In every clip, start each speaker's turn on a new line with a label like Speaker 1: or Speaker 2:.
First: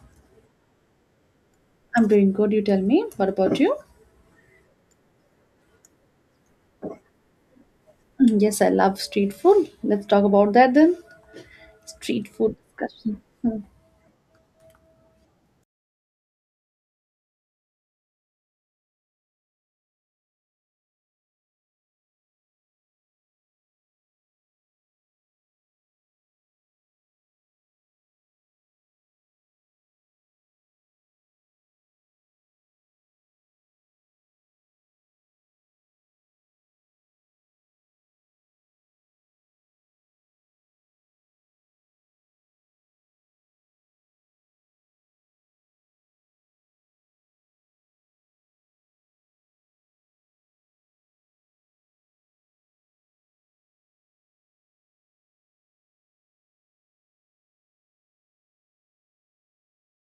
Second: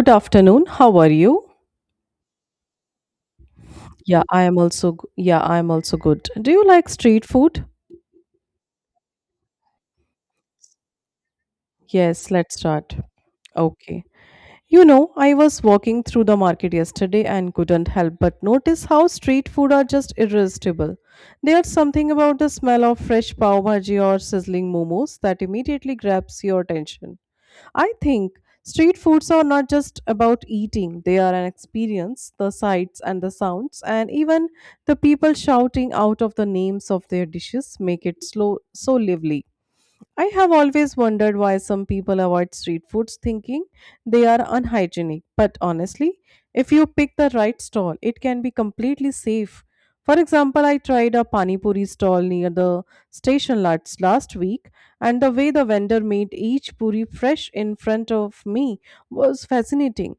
Speaker 1: Good afternoon. How are you?
Speaker 2: I'm doing good, you tell me. What about you?
Speaker 1: Yeah, I am also good. Do you like street food?
Speaker 2: Mm, yes, I love street food. Let's talk about that then. Street
Speaker 1: Yes, let's
Speaker 2: food
Speaker 1: start.
Speaker 2: discussion. Mm.
Speaker 1: Okay. You know, I was walking through the market yesterday and couldn't help but notice how street food are just irresistible. There's something about the smell of fresh pav bhaji or sizzling momos that immediately grabs your attention. I think street foods are not just about eating, they are an experience, the sights and the sounds, and even the people shouting out of the names of their dishes make it slow, so lively. I have always wondered why some people avoid street foods thinking they are unhygienic. But honestly, if you pick the right stall, it can be completely safe. For example, I tried a pani puri stall near the station last week, and the way the vendor made each puri fresh in front of me was fascinating.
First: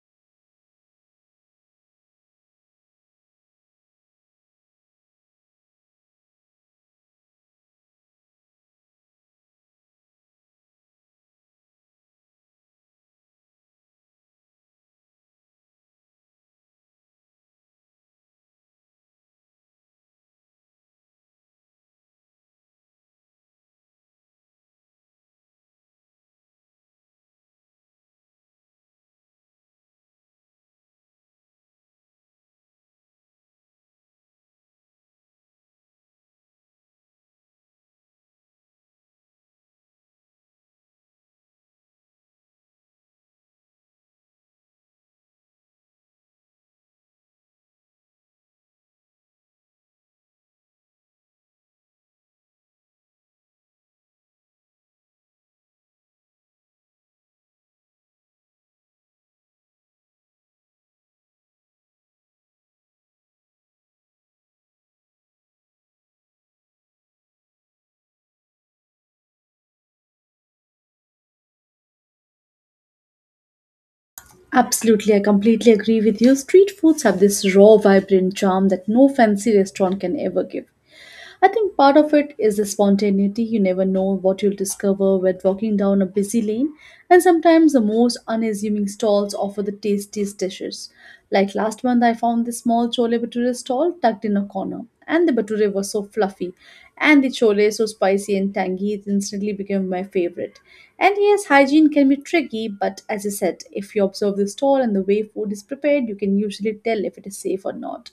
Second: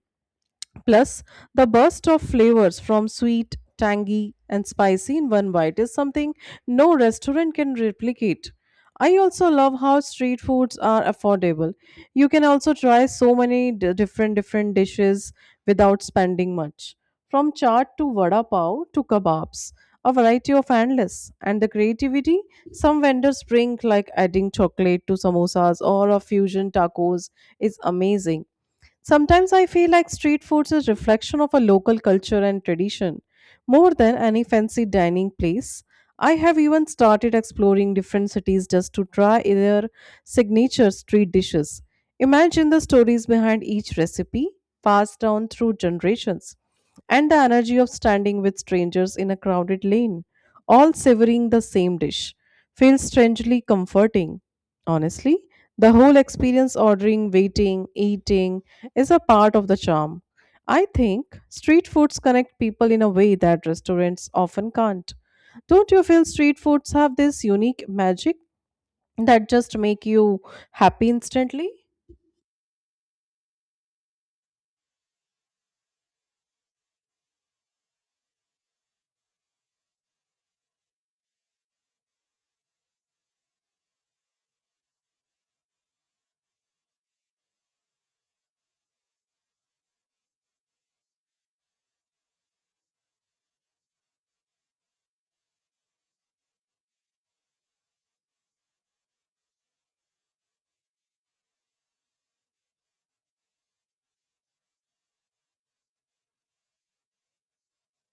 Speaker 1: Plus, the burst of flavors from sweet, tangy, and spicy in one bite is something no restaurant can replicate. I also love how street foods are affordable. You can also try so many different dishes without spending much. From chaat to vada pav to kebabs, a variety of endless. And the creativity some vendors bring, like adding chocolate to samosas or a fusion tacos, is amazing. Sometimes I feel like street food is a reflection of a local culture and tradition more than any fancy dining place. I have even started exploring different cities just to try their signature street dishes. Imagine the stories behind each recipe passed down through generations and the energy of standing with strangers in a crowded lane, all savoring the same dish, feels strangely comforting. Honestly, the whole experience ordering, waiting, eating is a part of the charm. I think street foods connect people in a way that restaurants often can't. Don't you feel street foods have this unique magic that just make you happy instantly?
Speaker 2: Absolutely, I completely agree with you. Street foods have this raw, vibrant charm that no fancy restaurant can ever give. I think part of it is the spontaneity. You never know what you'll discover when walking down a busy lane, and sometimes the most unassuming stalls offer the tastiest dishes. Like last month, I found this small chole bhature stall tucked in a corner, and the bhature was so fluffy, and the chole so spicy and tangy, it instantly became my favorite. And yes, hygiene can be tricky, but as I said, if you observe the stall and the way food is prepared, you can usually tell if it is safe or not.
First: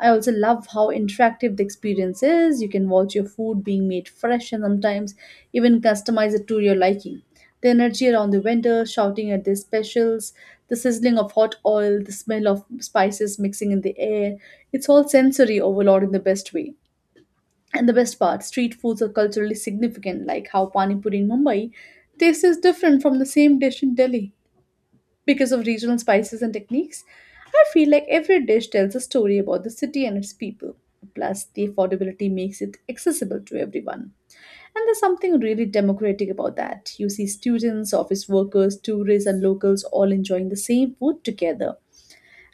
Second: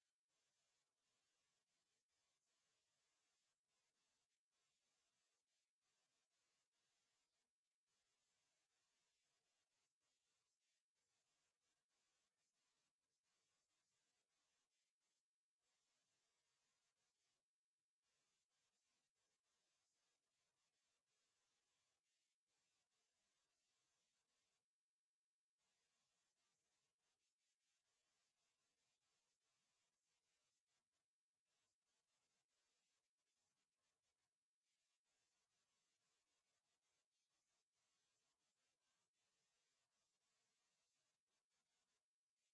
Speaker 2: I also love how interactive the experience is. You can watch your food being made fresh and sometimes even customize it to your liking. The energy around the vendor, shouting at their specials, the sizzling of hot oil, the smell of spices mixing in the air. It's all sensory overload in the best way. And the best part, street foods are culturally significant, like how Pani Puri in Mumbai tastes different from the same dish in Delhi. Because of regional spices and techniques, I feel like every dish tells a story about the city and its people. Plus, the affordability makes it accessible to everyone. And there's something really democratic about that. You see students, office workers, tourists, and locals all enjoying the same food together.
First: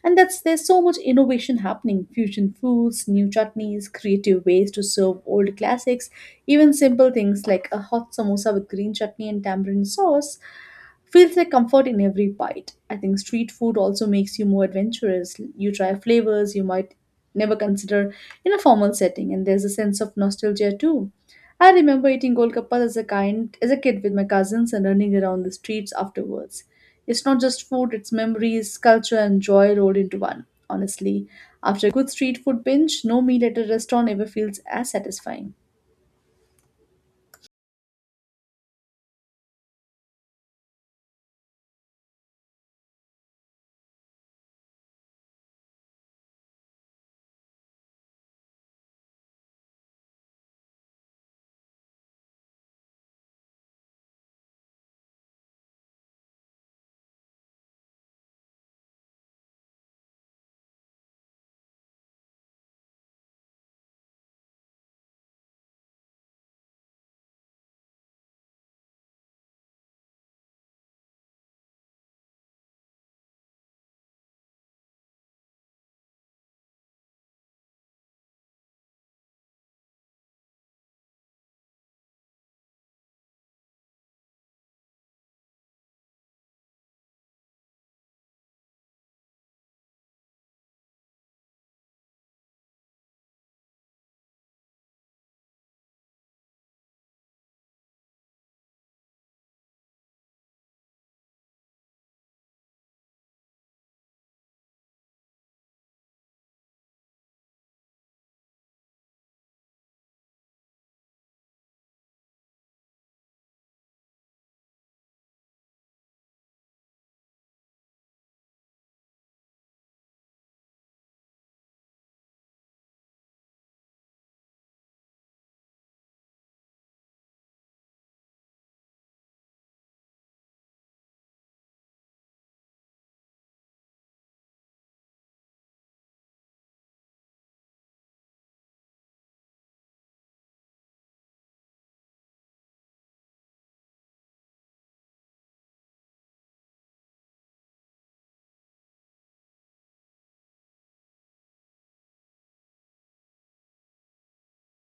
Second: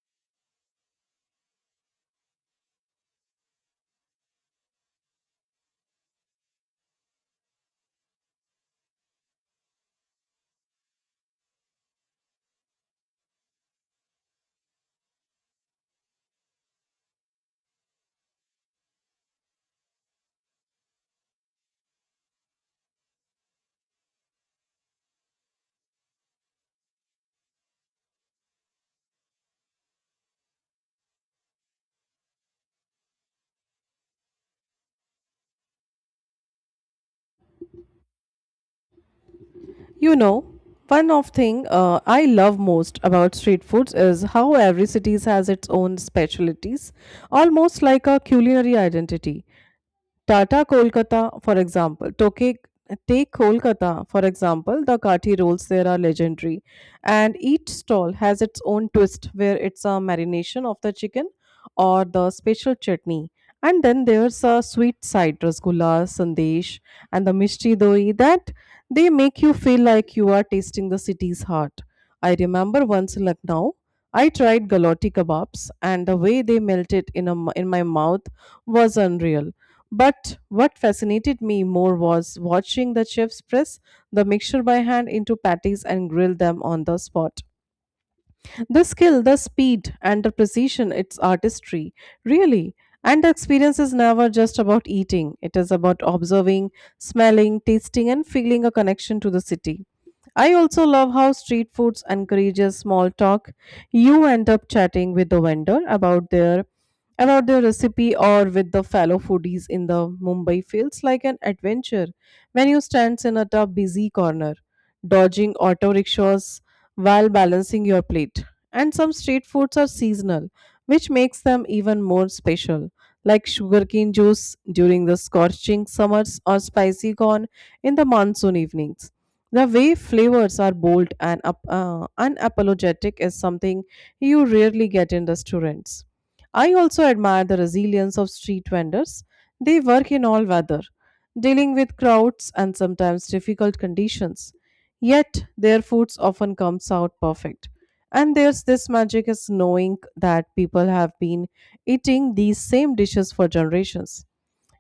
Speaker 2: And that's there's so much innovation happening, fusion foods, new chutneys, creative ways to serve old classics, even simple things like a hot samosa with green chutney and tamarind sauce feels like comfort in every bite. I think street food also makes you more adventurous. You try flavors you might never consider in a formal setting, and there's a sense of nostalgia too. I remember eating golgappas as a kid with my cousins and running around the streets afterwards. It's not just food, it's memories, culture, and joy rolled into one. Honestly, after a good street food binge, no meal at a restaurant ever feels as satisfying.
Speaker 1: You know, one of thing I love most about street foods is how every cities has its own specialties, almost like a culinary identity. Tata Kolkata, for example, Toke, Take Kolkata, for example, the kathi rolls there are legendary. And each stall has its own twist where it's a marination of the chicken or the special chutney. And then there's a sweet side, rasgulla, sandesh, and the mishti doi that they make you feel like you are tasting the city's heart. I remember once in Lucknow. I tried galotti kebabs, and the way they melted in, a m in my mouth was unreal. But what fascinated me more was watching the chefs press the mixture by hand into patties and grill them on the spot. The skill, the speed, and the precision, it's artistry, really. And the experience is never just about eating, it is about observing, smelling, tasting, and feeling a connection to the city. I also love how street foods encourages small talk. You end up chatting with the vendor about their recipe or with the fellow foodies in the Mumbai feels like an adventure when you stands in a tough busy corner, dodging auto rickshaws while balancing your plate. And some street foods are seasonal, which makes them even more special, like sugarcane juice during the scorching summers or spicy corn in the monsoon evenings. The way flavors are bold and unapologetic is something you rarely get in restaurants. I also admire the resilience of street vendors. They work in all weather, dealing with crowds and sometimes difficult conditions. Yet their foods often comes out perfect and there's this magic is knowing that people have been eating these same dishes for generations.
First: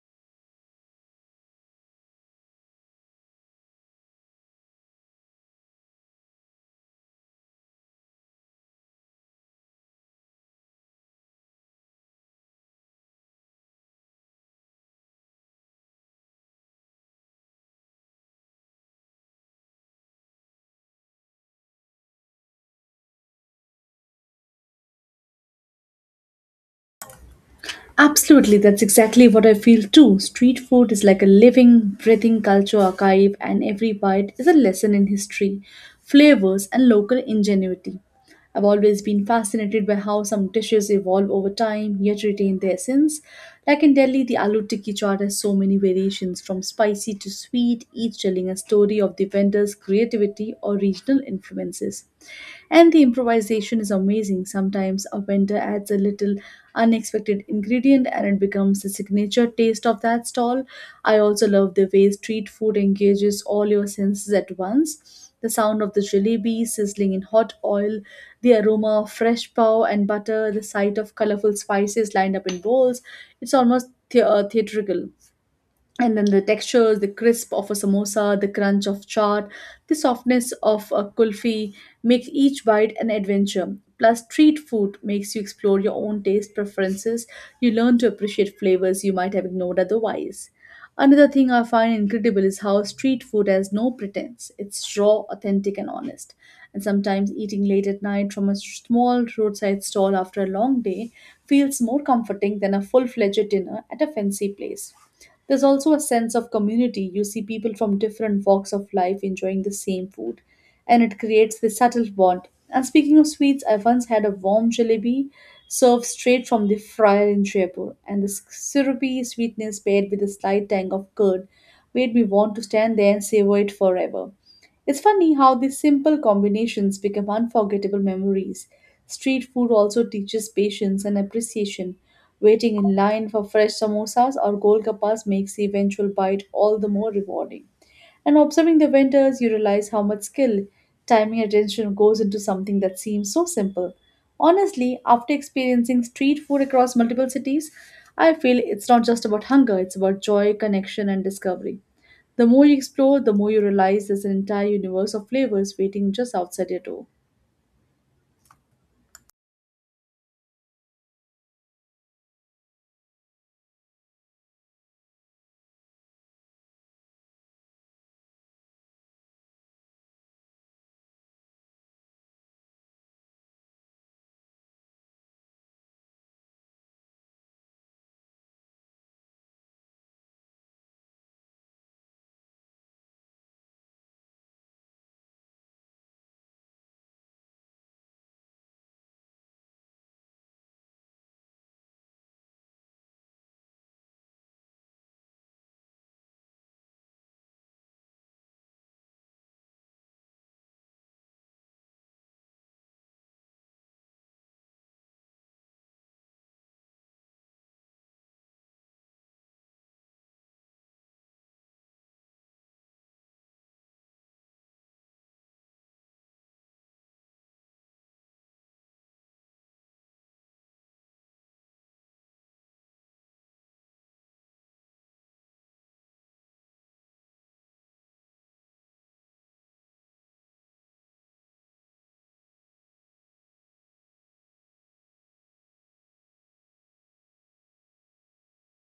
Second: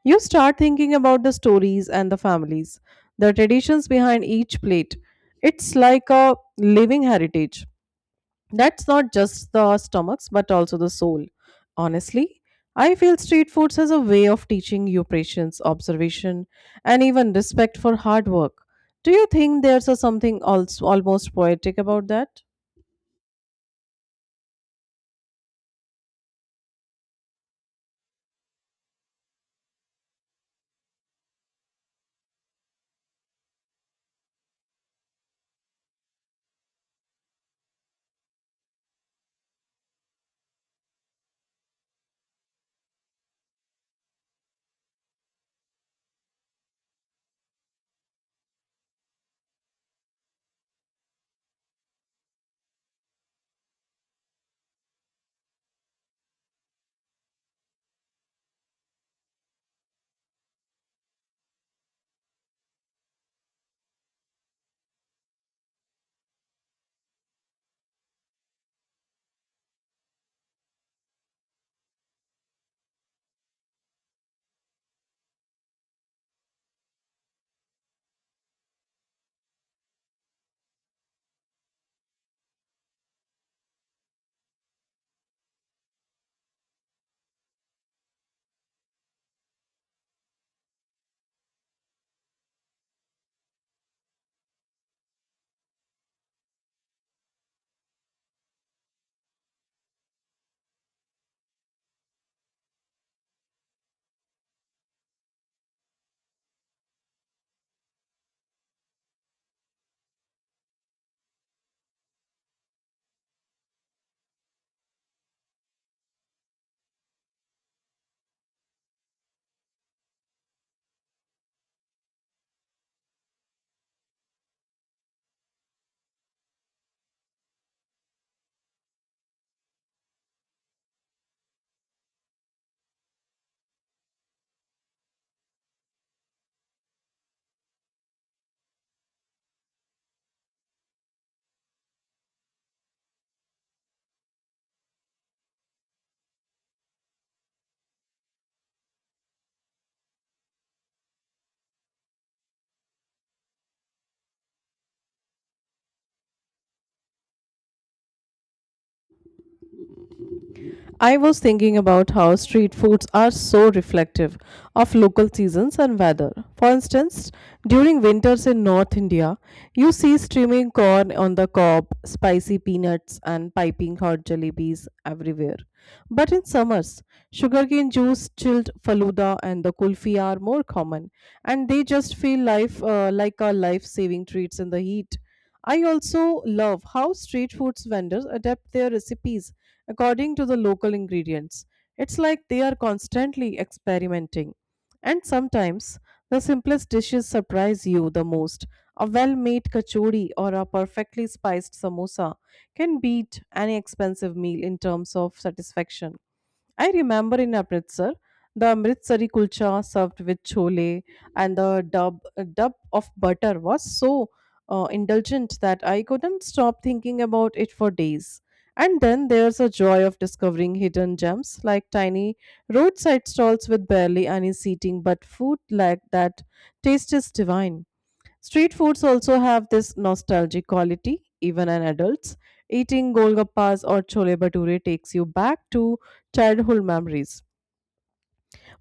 Speaker 1: You start thinking about the stories and the families, the traditions behind each plate. It's like a living heritage. That's not just the stomachs, but also the soul. Honestly, I feel street foods as a way of teaching you patience, observation, and even respect for hard work. Do you think there's a something also almost poetic about that?
Speaker 2: Absolutely, that's exactly what I feel too. Street food is like a living, breathing culture archive, and every bite is a lesson in history, flavors, and local ingenuity. I've always been fascinated by how some dishes evolve over time yet retain their essence. Like in Delhi, the aloo tikki chaat has so many variations from spicy to sweet, each telling a story of the vendor's creativity or regional influences. And the improvisation is amazing. Sometimes a vendor adds a little unexpected ingredient and it becomes the signature taste of that stall. I also love the way street food engages all your senses at once. The sound of the jalebi sizzling in hot oil, the aroma of fresh pav and butter, the sight of colorful spices lined up in bowls. It's almost theatrical, and then the textures, the crisp of a samosa, the crunch of chaat, the softness of a kulfi make each bite an adventure. Plus, street food makes you explore your own taste preferences. You learn to appreciate flavors you might have ignored otherwise. Another thing I find incredible is how street food has no pretense. It's raw, authentic, and honest. And sometimes eating late at night from a small roadside stall after a long day feels more comforting than a full-fledged dinner at a fancy place. There's also a sense of community. You see people from different walks of life enjoying the same food, and it creates this subtle bond. And speaking of sweets, I once had a warm jalebi served straight from the fryer in Jaipur, and the syrupy sweetness paired with a slight tang of curd made me want to stand there and savor it forever. It's funny how these simple combinations become unforgettable memories. Street food also teaches patience and appreciation. Waiting in line for fresh samosas or golgappas makes the eventual bite all the more rewarding. And observing the vendors, you realize how much skill, timing, and attention goes into something that seems so simple. Honestly, after experiencing street food across multiple cities, I feel it's not just about hunger, it's about joy, connection, and discovery. The more you explore, the more you realize there's an entire universe of flavors waiting just outside your door.
Speaker 1: I was thinking about how street foods are so reflective of local seasons and weather. For instance, during winters in North India, you see streaming corn on the cob, spicy peanuts, and piping hot jalebis everywhere. But in summers, sugarcane juice, chilled faluda, and the kulfi are more common, and they just feel life like a life-saving treats in the heat. I also love how street foods vendors adapt their recipes according to the local ingredients. It's like they are constantly experimenting. And sometimes the simplest dishes surprise you the most. A well made kachori or a perfectly spiced samosa can beat any expensive meal in terms of satisfaction. I remember in Amritsar, the Amritsari kulcha served with chole and the dub of butter was so indulgent that I couldn't stop thinking about it for days. And then there's a joy of discovering hidden gems like tiny roadside stalls with barely any seating, but food like that taste is divine. Street foods also have this nostalgic quality, even in adults. Eating golgappas or chole bhature takes you back to childhood memories.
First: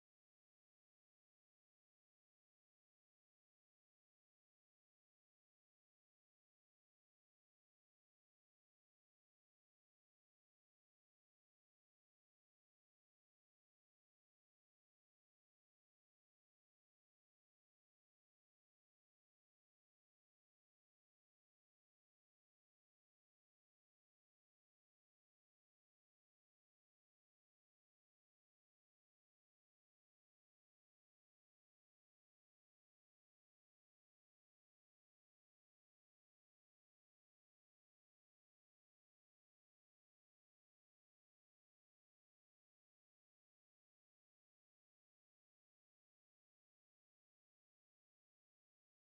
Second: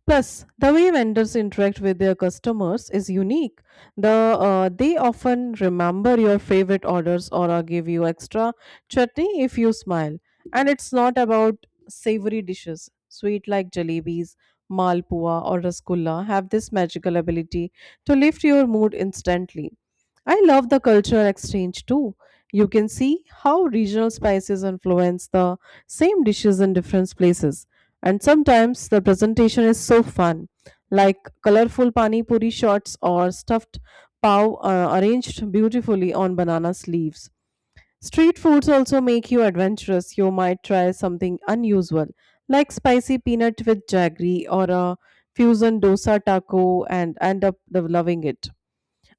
Speaker 1: Plus, the way vendors interact with their customers is unique. They often remember your favorite orders or give you extra chutney if you smile. And it's not about savory dishes. Sweet like jalebis, malpua, or rasgulla have this magical ability to lift your mood instantly. I love the cultural exchange too. You can see how regional spices influence the same dishes in different places. And sometimes the presentation is so fun, like colorful pani puri shots or stuffed pav arranged beautifully on banana sleeves. Street foods also make you adventurous. You might try something unusual, like spicy peanut with jaggery or a fusion dosa taco and end up loving it.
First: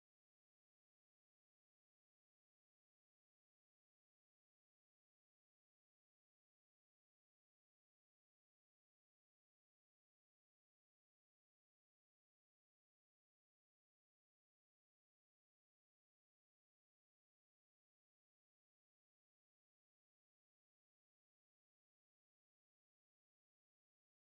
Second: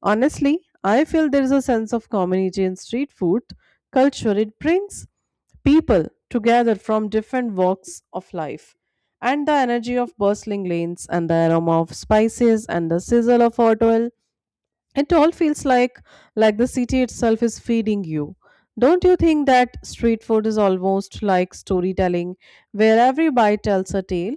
Speaker 1: Honestly, I feel there is a sense of community in street food culture. It brings people together from different walks of life. And the energy of bustling lanes and the aroma of spices and the sizzle of hot oil, it all feels like the city itself is feeding you. Don't you think that street food is almost like storytelling where every bite tells a tale?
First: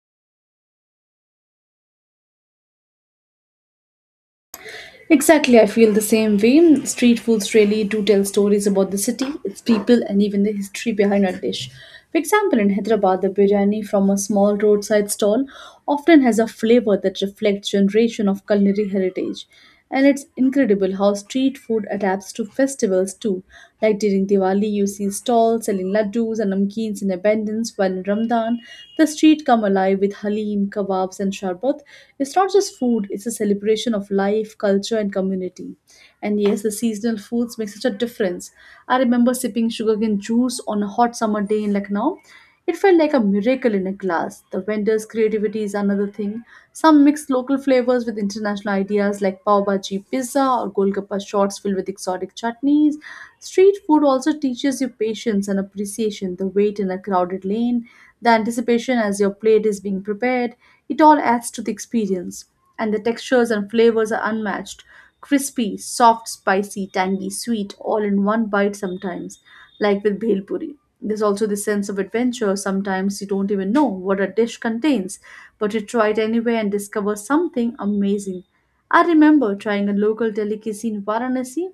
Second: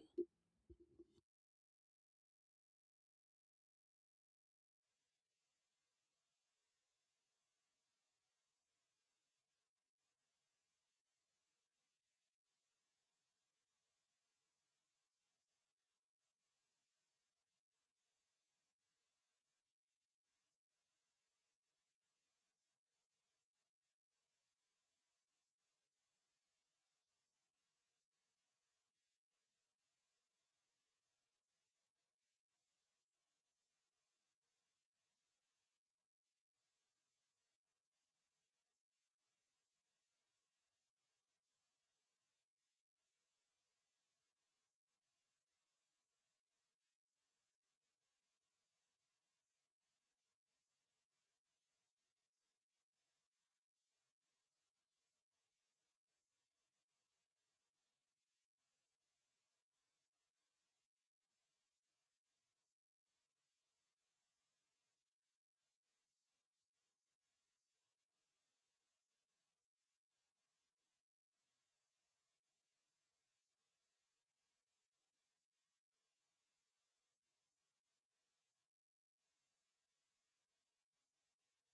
Speaker 2: Exactly, I feel the same way. Street foods really do tell stories about the city, its people, and even the history behind a dish. For example, in Hyderabad, the biryani from a small roadside stall often has a flavor that reflects generation of culinary heritage. And it's incredible how street food adapts to festivals too. Like during Diwali, you see stalls selling laddus and namkeens in abundance, while in Ramadan, the street come alive with halim, kebabs, and sharbat. It's not just food, it's a celebration of life, culture, and community. And yes, the seasonal foods make such a difference. I remember sipping sugarcane juice on a hot summer day in Lucknow. It felt like a miracle in a glass. The vendors' creativity is another thing. Some mixed local flavors with international ideas like pav bhaji pizza or golgappa shots filled with exotic chutneys. Street food also teaches you patience and appreciation, the wait in a crowded lane, the anticipation as your plate is being prepared. It all adds to the experience. And the textures and flavors are unmatched, crispy, soft, spicy, tangy, sweet, all in one bite sometimes, like with bhel puri. There's also this sense of adventure. Sometimes you don't even know what a dish contains, but you try it anyway and discover something amazing. I remember trying a local delicacy in Varanasi,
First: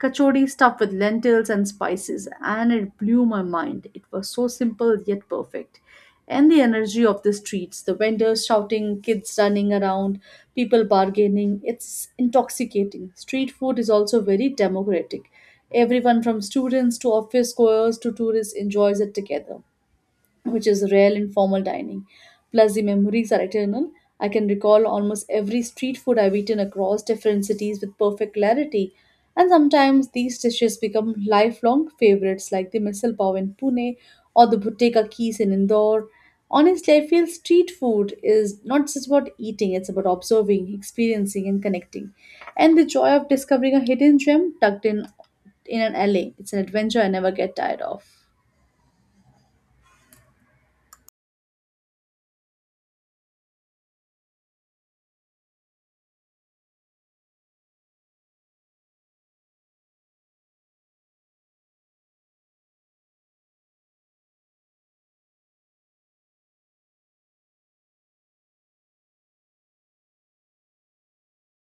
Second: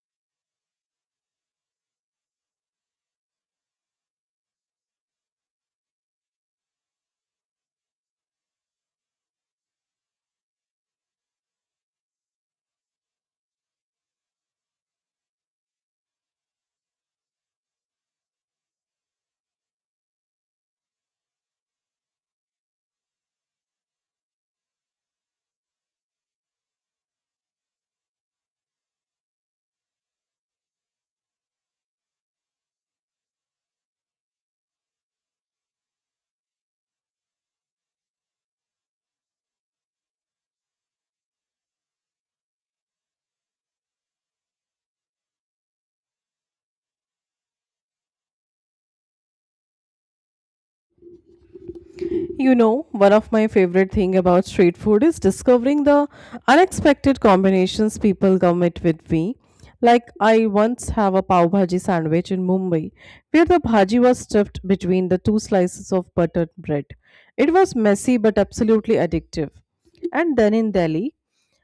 Speaker 2: kachodi stuffed with lentils and spices, and it blew my mind. It was so simple yet perfect. And the energy of the streets, the vendors shouting, kids running around, people bargaining, it's intoxicating. Street food is also very democratic. Everyone from students to office goers to tourists enjoys it together, which is rare in formal dining. Plus, the memories are eternal. I can recall almost every street food I've eaten across different cities with perfect clarity. And sometimes these dishes become lifelong favorites, like the misal pav in Pune or the bhutteka keys in Indore. Honestly, I feel street food is not just about eating, it's about observing, experiencing, and connecting. And the joy of discovering a hidden gem tucked in an alley. It's an adventure I never get tired of.
Speaker 1: You know, one of my favorite thing about street food is discovering the unexpected combinations people come it with me. Like I once have a pav bhaji sandwich in Mumbai, where the bhaji was stuffed between the two slices of buttered bread. It was messy but absolutely addictive. And then in Delhi,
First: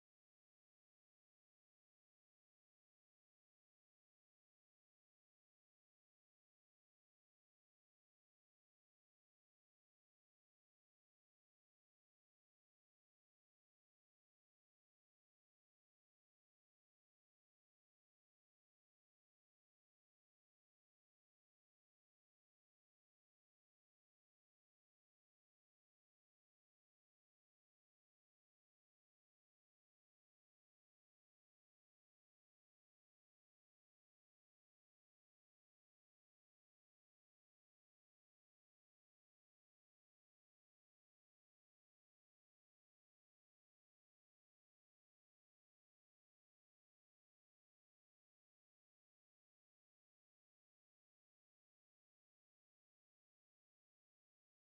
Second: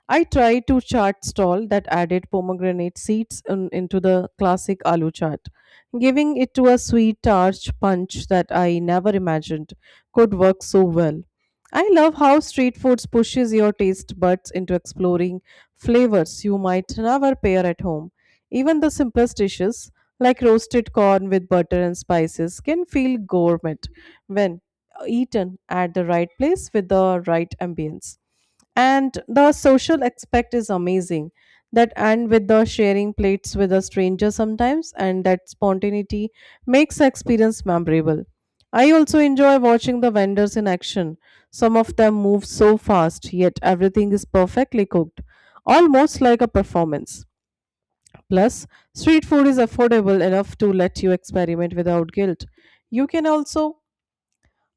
Speaker 1: I tried to chaat stall that added pomegranate seeds into the classic aloo chaat, giving it to a sweet tarch punch that I never imagined could work so well. I love how street foods pushes your taste buds into exploring flavors you might never pair at home. Even the simplest dishes like roasted corn with butter and spices can feel gourmet when eaten at the right place with the right ambience, and the social aspect is amazing, that and with the sharing plates with a stranger sometimes, and that spontaneity makes the experience memorable. I also enjoy watching the vendors in action. Some of them move so fast yet everything is perfectly cooked, almost like a performance. Plus, street food is affordable enough to let you experiment without guilt. you can also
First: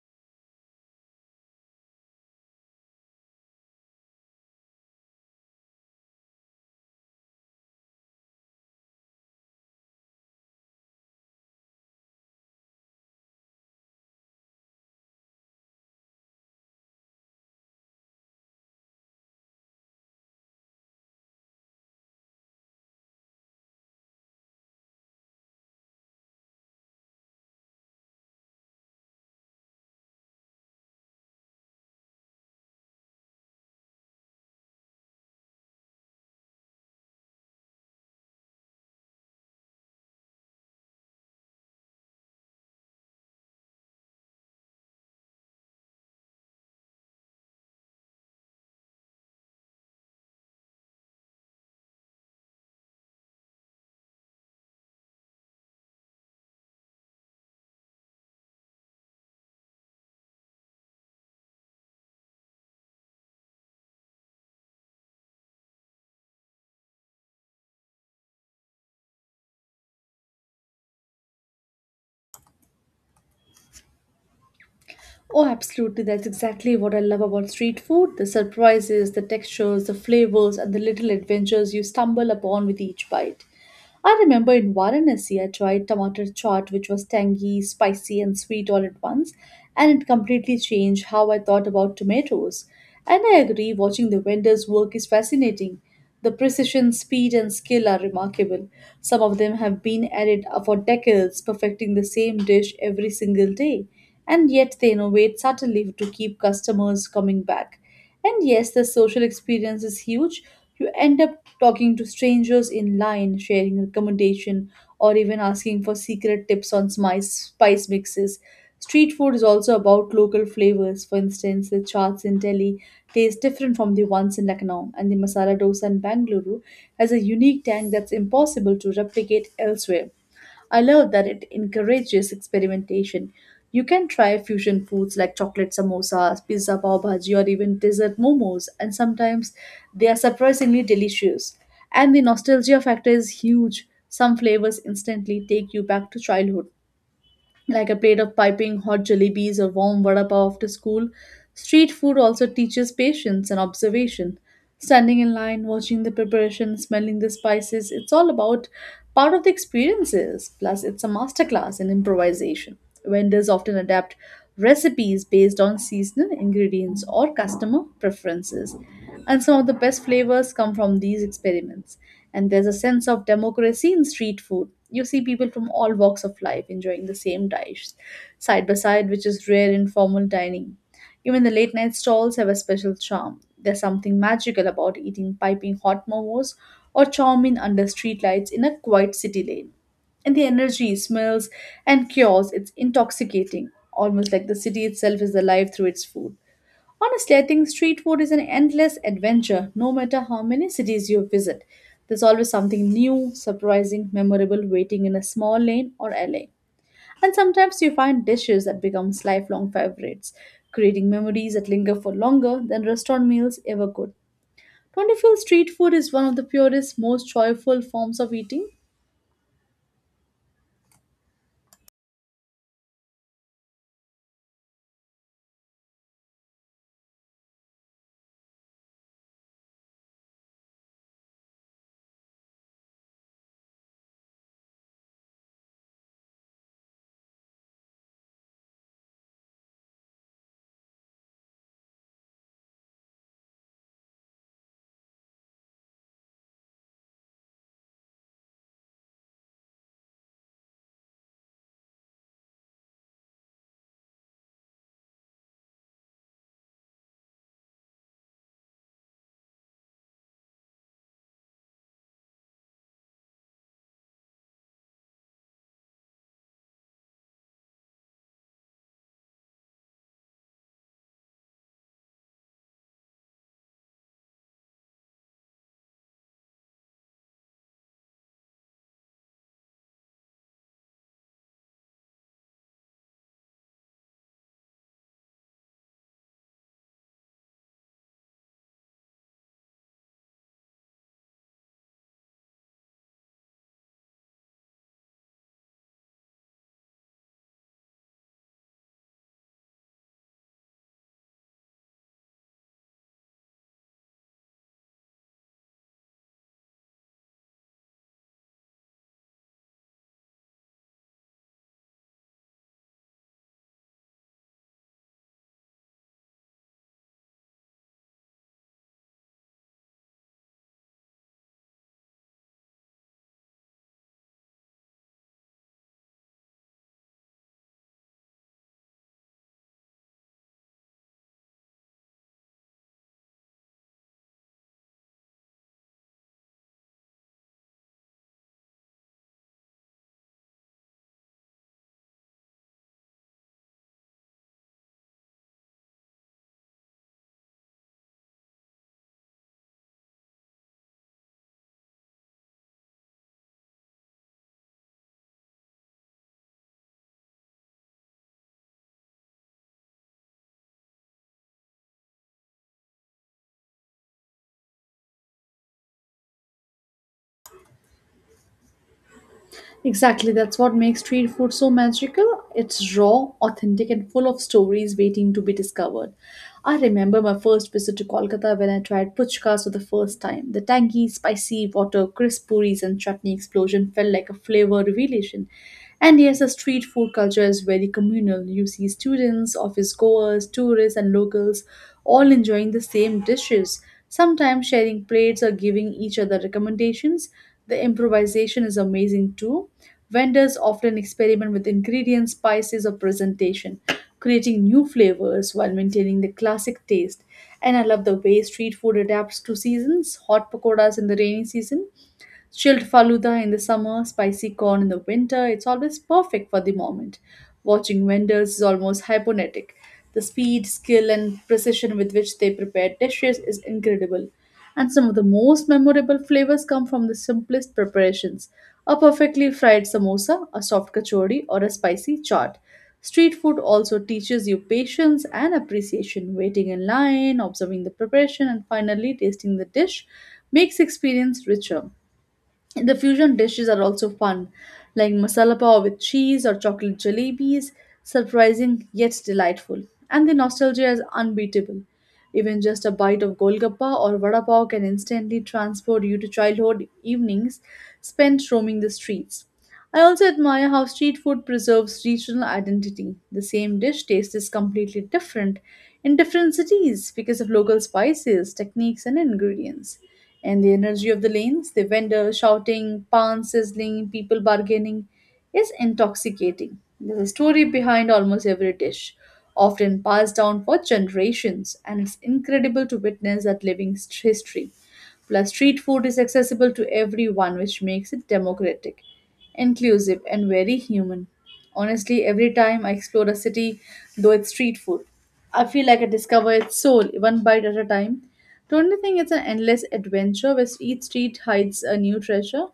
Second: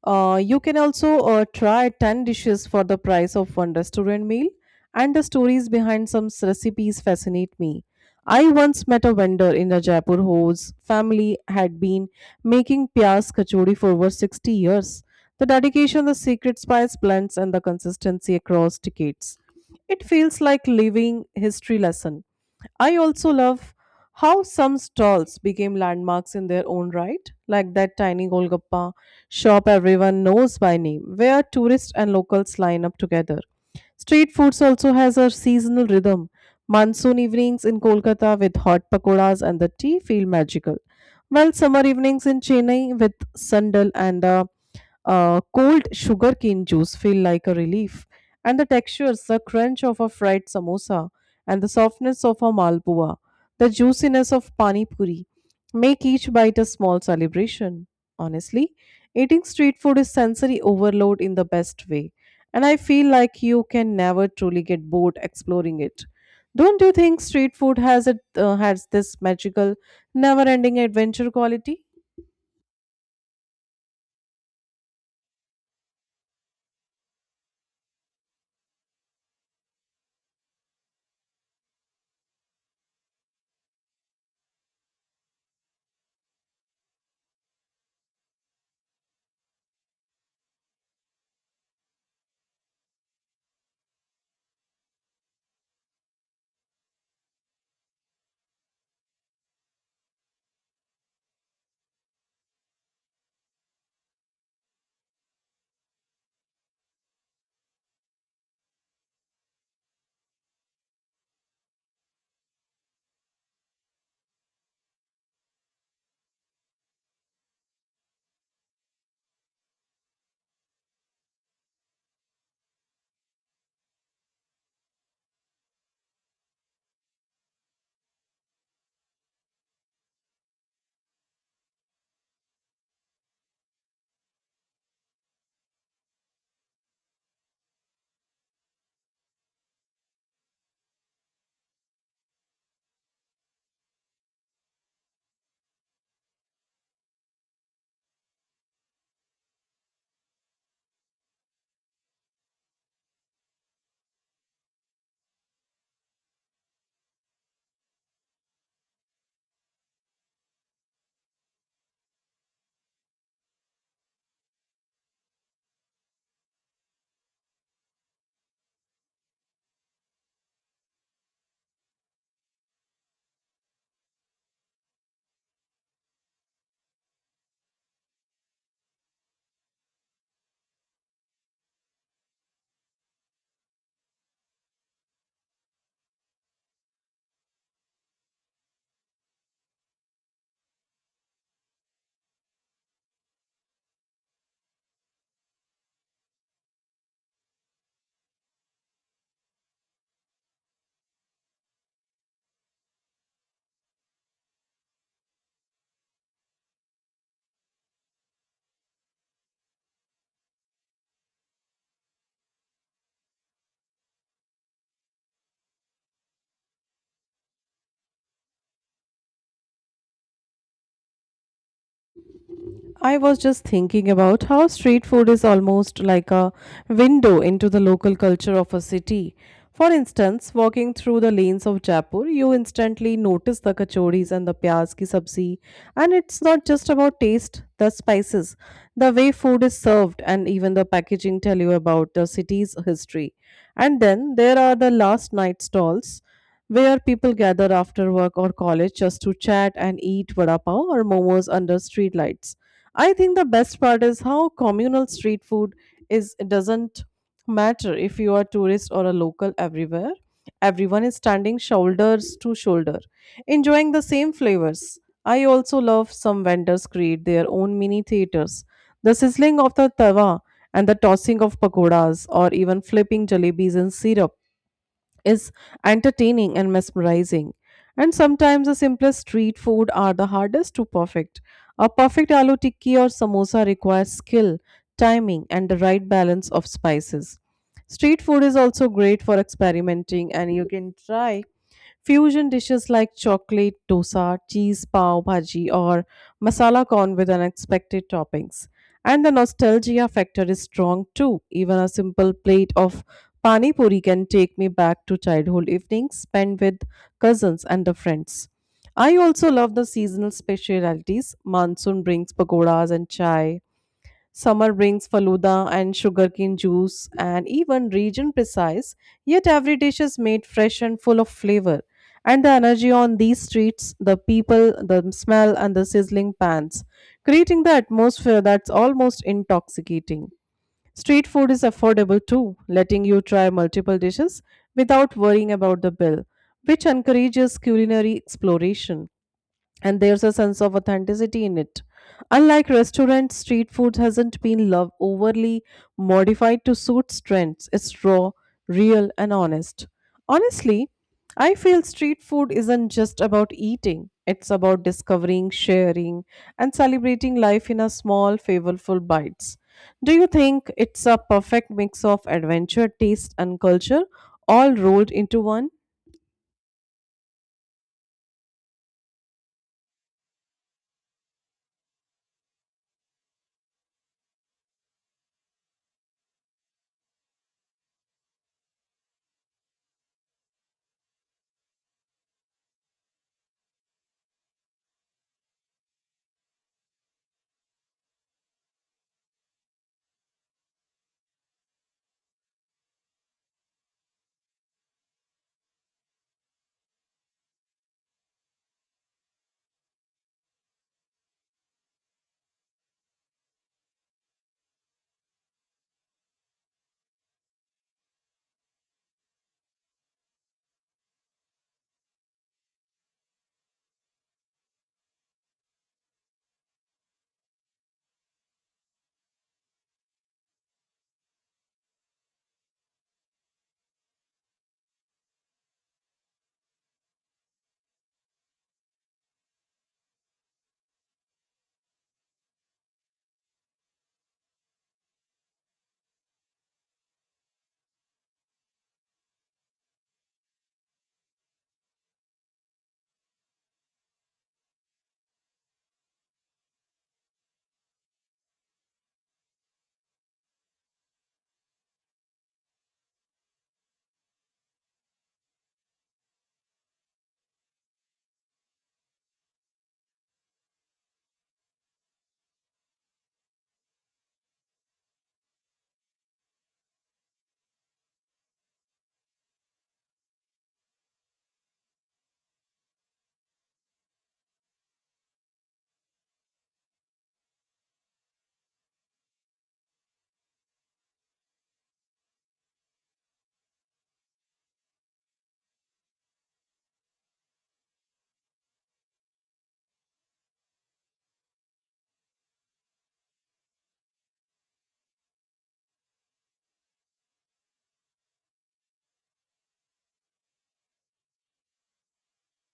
Speaker 1: uh, you can also uh, try 10 dishes for the price of one restaurant meal, and the stories behind some recipes fascinate me. I once met a vendor in Jaipur whose family had been making pyas kachori for over 60 years. The dedication, the secret spice blends, and the consistency across decades. It feels like living history lesson. I also love how some stalls became landmarks in their own right, like that tiny Golgappa shop everyone knows by name, where tourists and locals line up together. Street foods also has a seasonal rhythm. Monsoon evenings in Kolkata with hot pakoras and the tea feel magical, while summer evenings in Chennai with sandal and the cold sugarcane juice feel like a relief, and the textures, the crunch of a fried samosa, and the softness of a malpua, the juiciness of pani puri, make each bite a small celebration. Honestly, eating street food is sensory overload in the best way, and I feel like you can never truly get bored exploring it. Don't you think street food has this magical, never-ending adventure quality?
Speaker 2: Oh, absolutely. That's exactly what I love about street food, the surprises, the textures, the flavors, and the little adventures you stumble upon with each bite. I remember in Varanasi, I tried tomato chaat, which was tangy, spicy, and sweet all at once, and it completely changed how I thought about tomatoes. And I agree, watching the vendors work is fascinating. The precision, speed, and skill are remarkable. Some of them have been at it for decades, perfecting the same dish every single day. And yet they innovate subtly to keep customers coming back. And yes, the social experience is huge. You end up talking to strangers in line, sharing recommendation, or even asking for secret tips on spice mixes. Street food is also about local flavors. For instance, the chaats in Delhi taste different from the ones in Lucknow, and the masala dosa in Bangalore has a unique tang that's impossible to replicate elsewhere. I love that it encourages experimentation. You can try fusion foods like chocolate samosas, pizza pav bhaji, or even dessert momos, and sometimes they are surprisingly delicious. And the nostalgia factor is huge. Some flavors instantly take you back to childhood, like a plate of piping hot jalebis or warm vada pav after school. Street food also teaches patience and observation. Standing in line, watching the preparation, smelling the spices, it's all about part of the experiences. Plus, it's a masterclass in improvisation. Vendors often adapt recipes based on seasonal ingredients or customer preferences. And some of the best flavors come from these experiments. And there's a sense of democracy in street food. You see people from all walks of life enjoying the same dish side by side, which is rare in formal dining. Even the late night stalls have a special charm. There's something magical about eating piping hot momos or chow mein under streetlights in a quiet city lane. And the energy, smells, and cures, it's intoxicating, almost like the city itself is alive through its food. Honestly, I think street food is an endless adventure, no matter how many cities you visit. There's always something new, surprising, memorable waiting in a small lane or alley. And sometimes you find dishes that becomes lifelong favorites, creating memories that linger for longer than restaurant meals ever could. Don't you feel street food is one of the purest, most joyful forms of eating?
Speaker 1: I was just thinking about how street food is almost like a window into the local culture of a city. For instance, walking through the lanes of Jaipur, you instantly notice the kachoris and the pyaz ki sabzi. And it's not just about taste, the spices, the way food is served, and even the packaging tell you about the city's history. And then there are the last night stalls where people gather after work or college just to chat and eat vada pav or momos under streetlights. I think the best part is how communal street food is, it doesn't matter if you are tourist or a local everywhere. Everyone is standing shoulders to shoulder, enjoying the same flavors. I also love some vendors create their own mini theaters. The sizzling of the tawa and the tossing of pakoras or even flipping jalebis in syrup is entertaining and mesmerizing. And sometimes the simplest street food are the hardest to perfect. A perfect aloo tikki or samosa requires skill, timing, and the right balance of spices. Street food is also great for experimenting, and you can try fusion dishes like chocolate dosa, cheese pav bhaji, or masala corn with unexpected toppings. And the nostalgia factor is strong too. Even a simple plate of pani puri can take me back to childhood evenings spent with cousins and the friends. I also love the seasonal specialities. Monsoon brings pakoras and chai, summer brings falooda and sugarcane juice and even region precise, yet every dish is made fresh and full of flavor. And the energy on these streets, the people, the smell, and the sizzling pans, creating the atmosphere that's almost intoxicating. Street food is affordable too, letting you try multiple dishes without worrying about the bill, which encourages culinary exploration and there's a sense of authenticity in it. Unlike restaurants, street food hasn't been love overly modified to suit trends. It's raw, real, and honest. Honestly, I feel street food isn't just about eating. It's about discovering, sharing, and celebrating life in a small, flavorful bites. Do you think it's a perfect mix of adventure, taste, and culture, all rolled into one?
Speaker 2: Exactly, that's what makes street food so magical. It's raw, authentic, and full of stories waiting to be discovered. I remember my first visit to Kolkata when I tried puchkas for the first time. The tangy, spicy water, crisp puris, and chutney explosion felt like a flavor revelation. And yes, the street food culture is very communal. You see students, office goers, tourists, and locals all enjoying the same dishes. Sometimes sharing plates or giving each other recommendations. The improvisation is amazing too. Vendors often experiment with ingredients, spices, or presentation, creating new flavors while maintaining the classic taste. And I love the way street food adapts to seasons, hot pakoras in the rainy season, chilled faluda in the summer, spicy corn in the winter, it's always perfect for the moment. Watching vendors is almost hypnotic. The speed, skill, and precision with which they prepare dishes is incredible. And some of the most memorable flavors come from the simplest preparations, a perfectly fried samosa, a soft kachori, or a spicy chaat. Street food also teaches you patience and appreciation. Waiting in line, observing the preparation, and finally tasting the dish makes experience richer. The fusion dishes are also fun, like masala pav with cheese or chocolate jalebis, surprising yet delightful. And the nostalgia is unbeatable. Even just a bite of golgappa or vada pav can instantly transport you to childhood evenings spent roaming the streets. I also admire how street food preserves regional identity. The same dish tastes completely different in different cities because of local spices, techniques, and ingredients. And the energy of the lanes, the vendors shouting, pans sizzling, people bargaining, is intoxicating. There's a story behind almost every dish, often passed down for generations, and it's incredible to witness that living history. Plus, street food is accessible to everyone, which makes it democratic, inclusive, and very human. Honestly, every time I explore a city, though it's street food, I feel like I discover its soul one bite at a time. Don't you think it's an endless adventure where each street hides a new treasure?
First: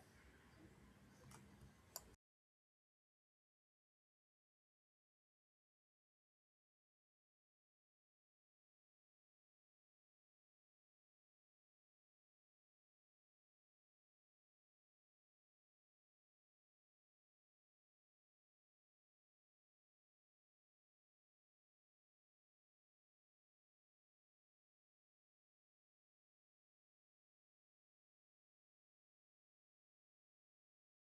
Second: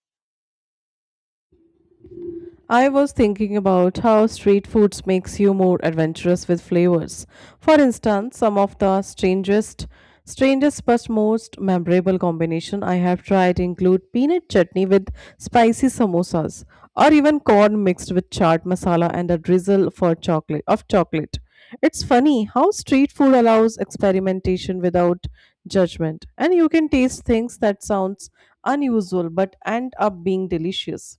Speaker 1: I was thinking about how street foods makes you more adventurous with flavors. For instance, some of the strangest but most memorable combination I have tried include peanut chutney with spicy samosas or even corn mixed with chaat masala and a drizzle for chocolate of chocolate. It's funny how street food allows experimentation without judgment and you can taste things that sounds unusual but end up being delicious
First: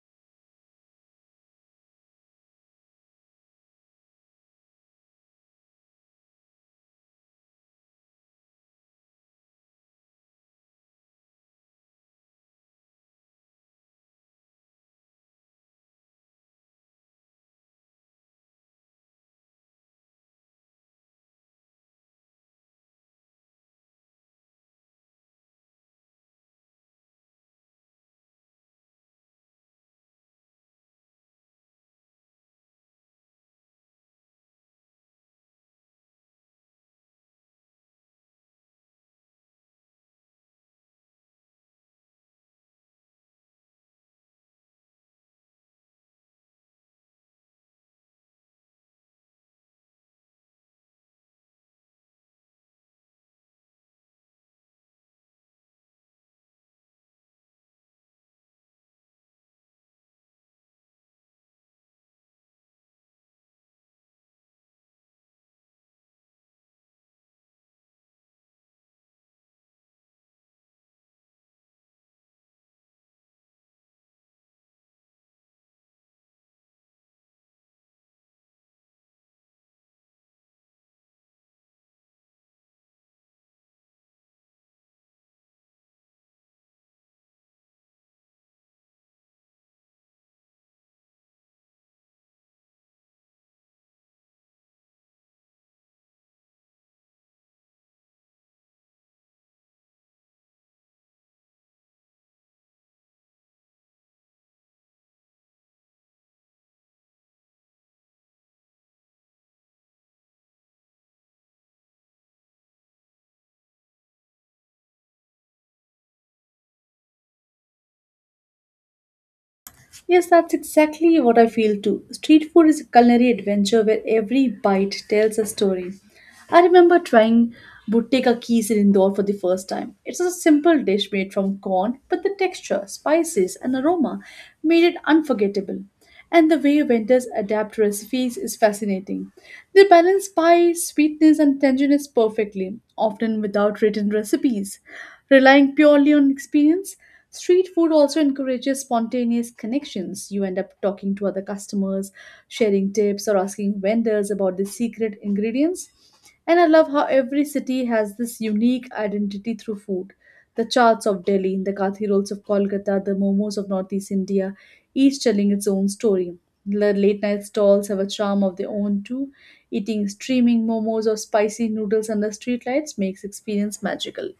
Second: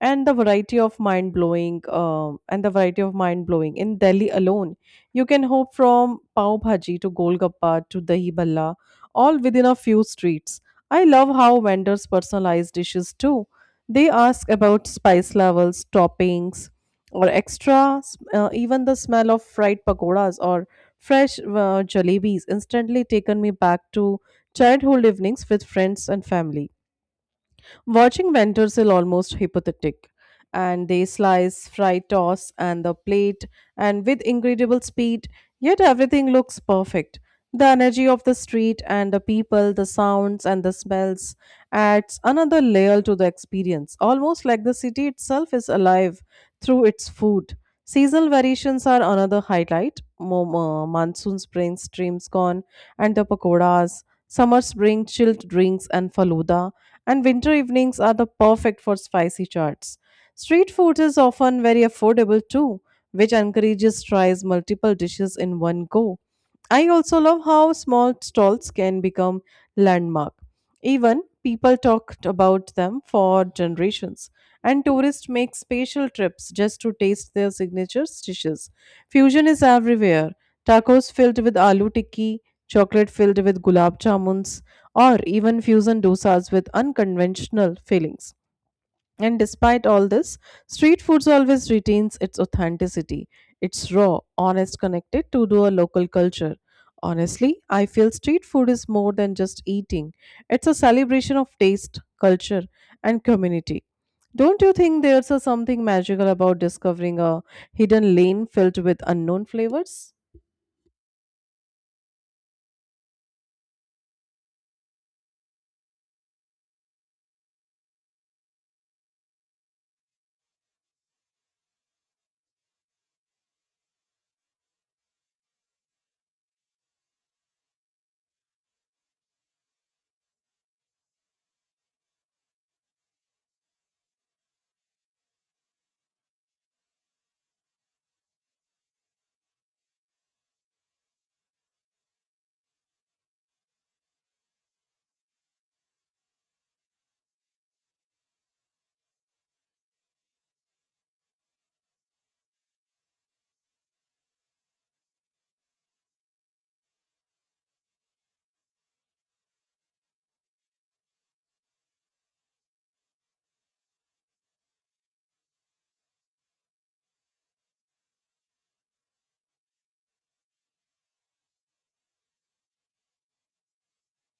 Speaker 1: and the variety of mind blowing in Delhi alone. You can hope from pav bhaji to golgappa to dahi bhalla, all within a few streets. I love how vendors personalize dishes too. They ask about spice levels, toppings, or extra. Even the smell of fried pakoras or fresh jalebis instantly taken me back to childhood evenings with friends and family. Watching vendors is almost hypothetic, and they slice, fry, toss, and the plate, and with incredible speed, yet everything looks perfect. The energy of the street and the people, the sounds and the smells adds another layer to the experience, almost like the city itself is alive through its food. Seasonal variations are another highlight. Monsoons bring streams corn and the pakoras. Summers bring chilled drinks and faluda and winter evenings are the perfect for spicy chats. Street food is often very affordable too, which encourages tries multiple dishes in one go. I also love how small stalls can become landmark even people talked about them for generations, and tourists make special trips just to taste their signature dishes. Fusion is everywhere, tacos filled with aloo tikki, chocolate filled with gulab jamuns, or even fusion dosas with unconventional fillings. And despite all this, street foods always retains its authenticity. It's raw, honest, connected to do a local culture. Honestly, I feel street food is more than just eating. It's a celebration of taste, culture, and community. Don't you think there's a something magical about discovering a hidden lane filled with unknown flavors?
Speaker 2: Yes, that's exactly what I feel too. Street food is a culinary adventure where every bite tells a story. I remember trying buteka keys in Indore for the first time. It's a simple dish made from corn, but the texture, spices, and aroma made it unforgettable. And the way vendors adapt recipes is fascinating. They balance spice, sweetness, and tanginess perfectly, often without written recipes. Relying purely on experience, street food also encourages spontaneous connections. You end up talking to other customers, sharing tips, or asking vendors about the secret ingredients. And I love how every city has this unique identity through food. The charts of Delhi, the kathi rolls of Kolkata, the momos of Northeast India, each telling its own story. The late night stalls have a charm of their own too. Eating steaming momos or spicy noodles under streetlights makes experience magical.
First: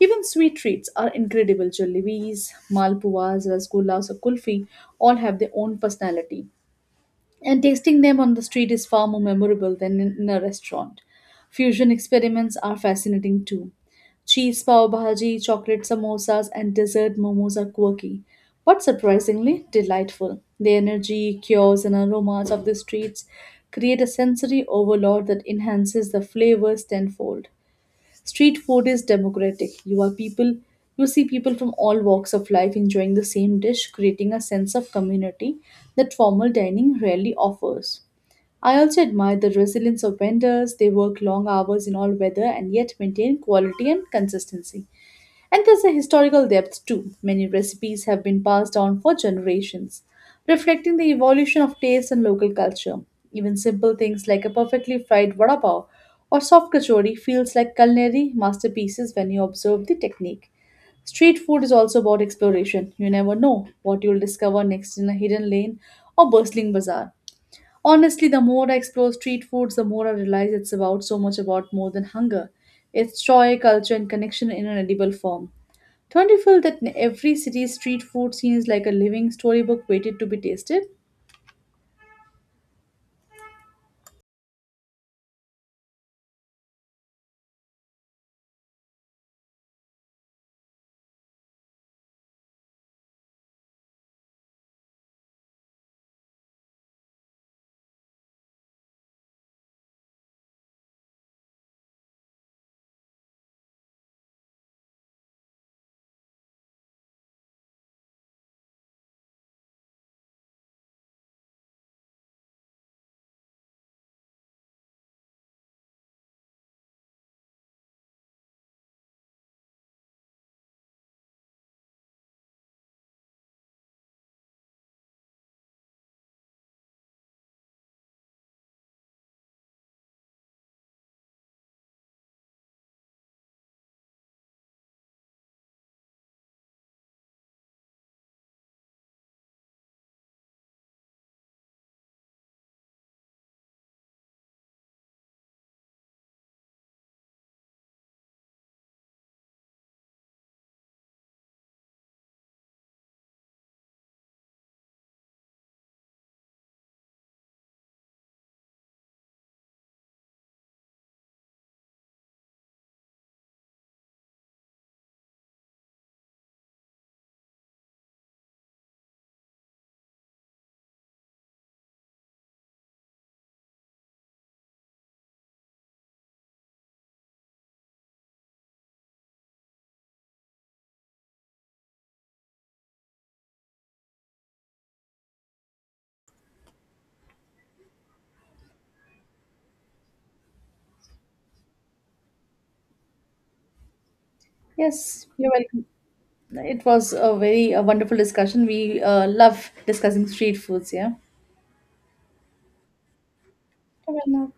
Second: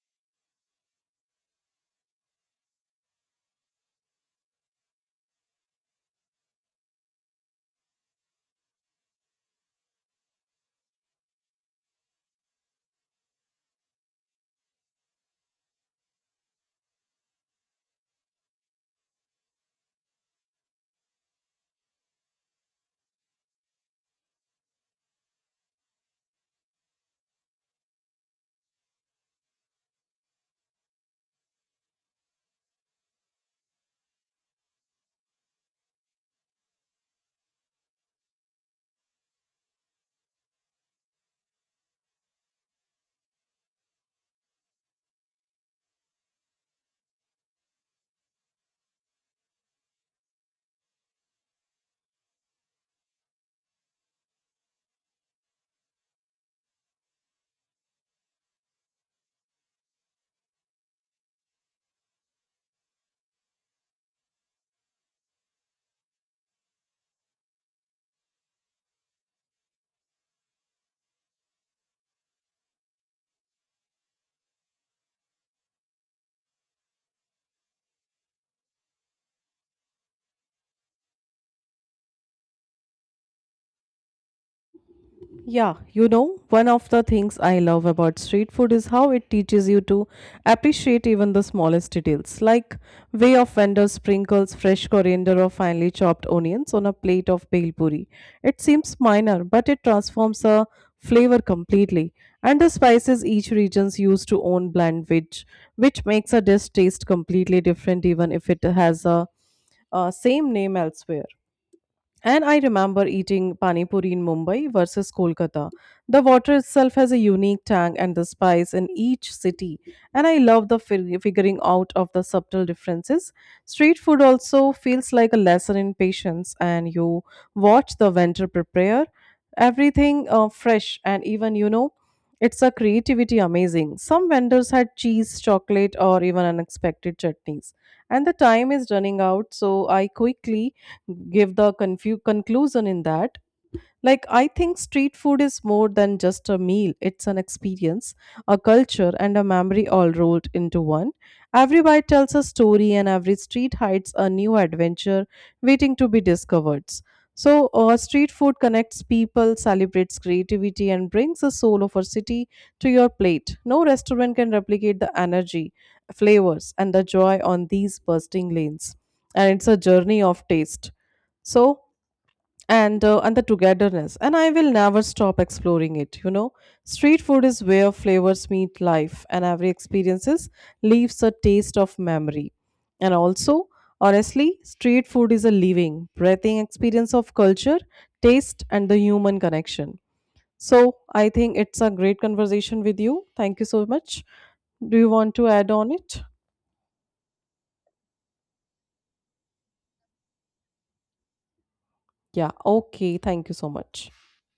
Speaker 2: Even sweet treats are incredible. Jalebis, malpuas, rasgullas, or kulfi all have their own personality, and tasting them on the street is far more memorable than in a restaurant. Fusion experiments are fascinating too. Cheese pav bhaji, chocolate samosas, and dessert momos are quirky, but surprisingly delightful. The energy, cures, and aromas of the streets create a sensory overload that enhances the flavors tenfold. Street food is democratic. You see people from all walks of life enjoying the same dish, creating a sense of community that formal dining rarely offers. I also admire the resilience of vendors. They work long hours in all weather and yet maintain quality and consistency. And there's a historical depth too. Many recipes have been passed down for generations, reflecting the evolution of taste and local culture. Even simple things like a perfectly fried vada pav or soft kachori feels like culinary masterpieces when you observe the technique. Street food is also about exploration. You never know what you'll discover next in a hidden lane or bustling bazaar. Honestly, the more I explore street foods, the more I realize it's about so much about more than hunger. It's joy, culture, and connection in an edible form. Don't you feel that in every city's street food scene is like a living storybook waited to be tasted?
Speaker 1: Yeah, you know, one of the things I love about street food is how it teaches you to appreciate even the smallest details, like way of vendor sprinkles fresh coriander or finely chopped onions on a plate of bhel puri. It seems minor, but it transforms a flavor completely. And the spices each region's used to own blend, which makes a dish taste completely different, even if it has a same name elsewhere. And I remember eating pani puri in Mumbai versus Kolkata. The water itself has a unique tang and the spice in each city, and I love the figuring out of the subtle differences. Street food also feels like a lesson in patience, and you watch the vendor prepare everything fresh and even you know it's a creativity amazing. Some vendors had cheese, chocolate, or even unexpected chutneys, and the time is running out, so I quickly give the conclusion in that, like, I think street food is more than just a meal, it's an experience, a culture, and a memory all rolled into one. Every bite tells a story, and every street hides a new adventure waiting to be discovered. So, street food connects people, celebrates creativity, and brings the soul of our city to your plate. No restaurant can replicate the energy, flavors, and the joy on these bursting lanes. And it's a journey of taste. So, and the togetherness, and I will never stop exploring it, you know, street food is where flavors meet life and every experiences leaves a taste of memory. And also, honestly, street food is a living breathing experience of culture, taste, and the human connection. So I think it's a great conversation with you, thank you so much. Do you
Speaker 2: Yes,
Speaker 1: want to
Speaker 2: you're
Speaker 1: add
Speaker 2: welcome.
Speaker 1: on it?
Speaker 2: It was a very wonderful discussion. We love discussing street foods, yeah?
Speaker 1: Yeah, okay, thank you so much.
Speaker 2: You're welcome.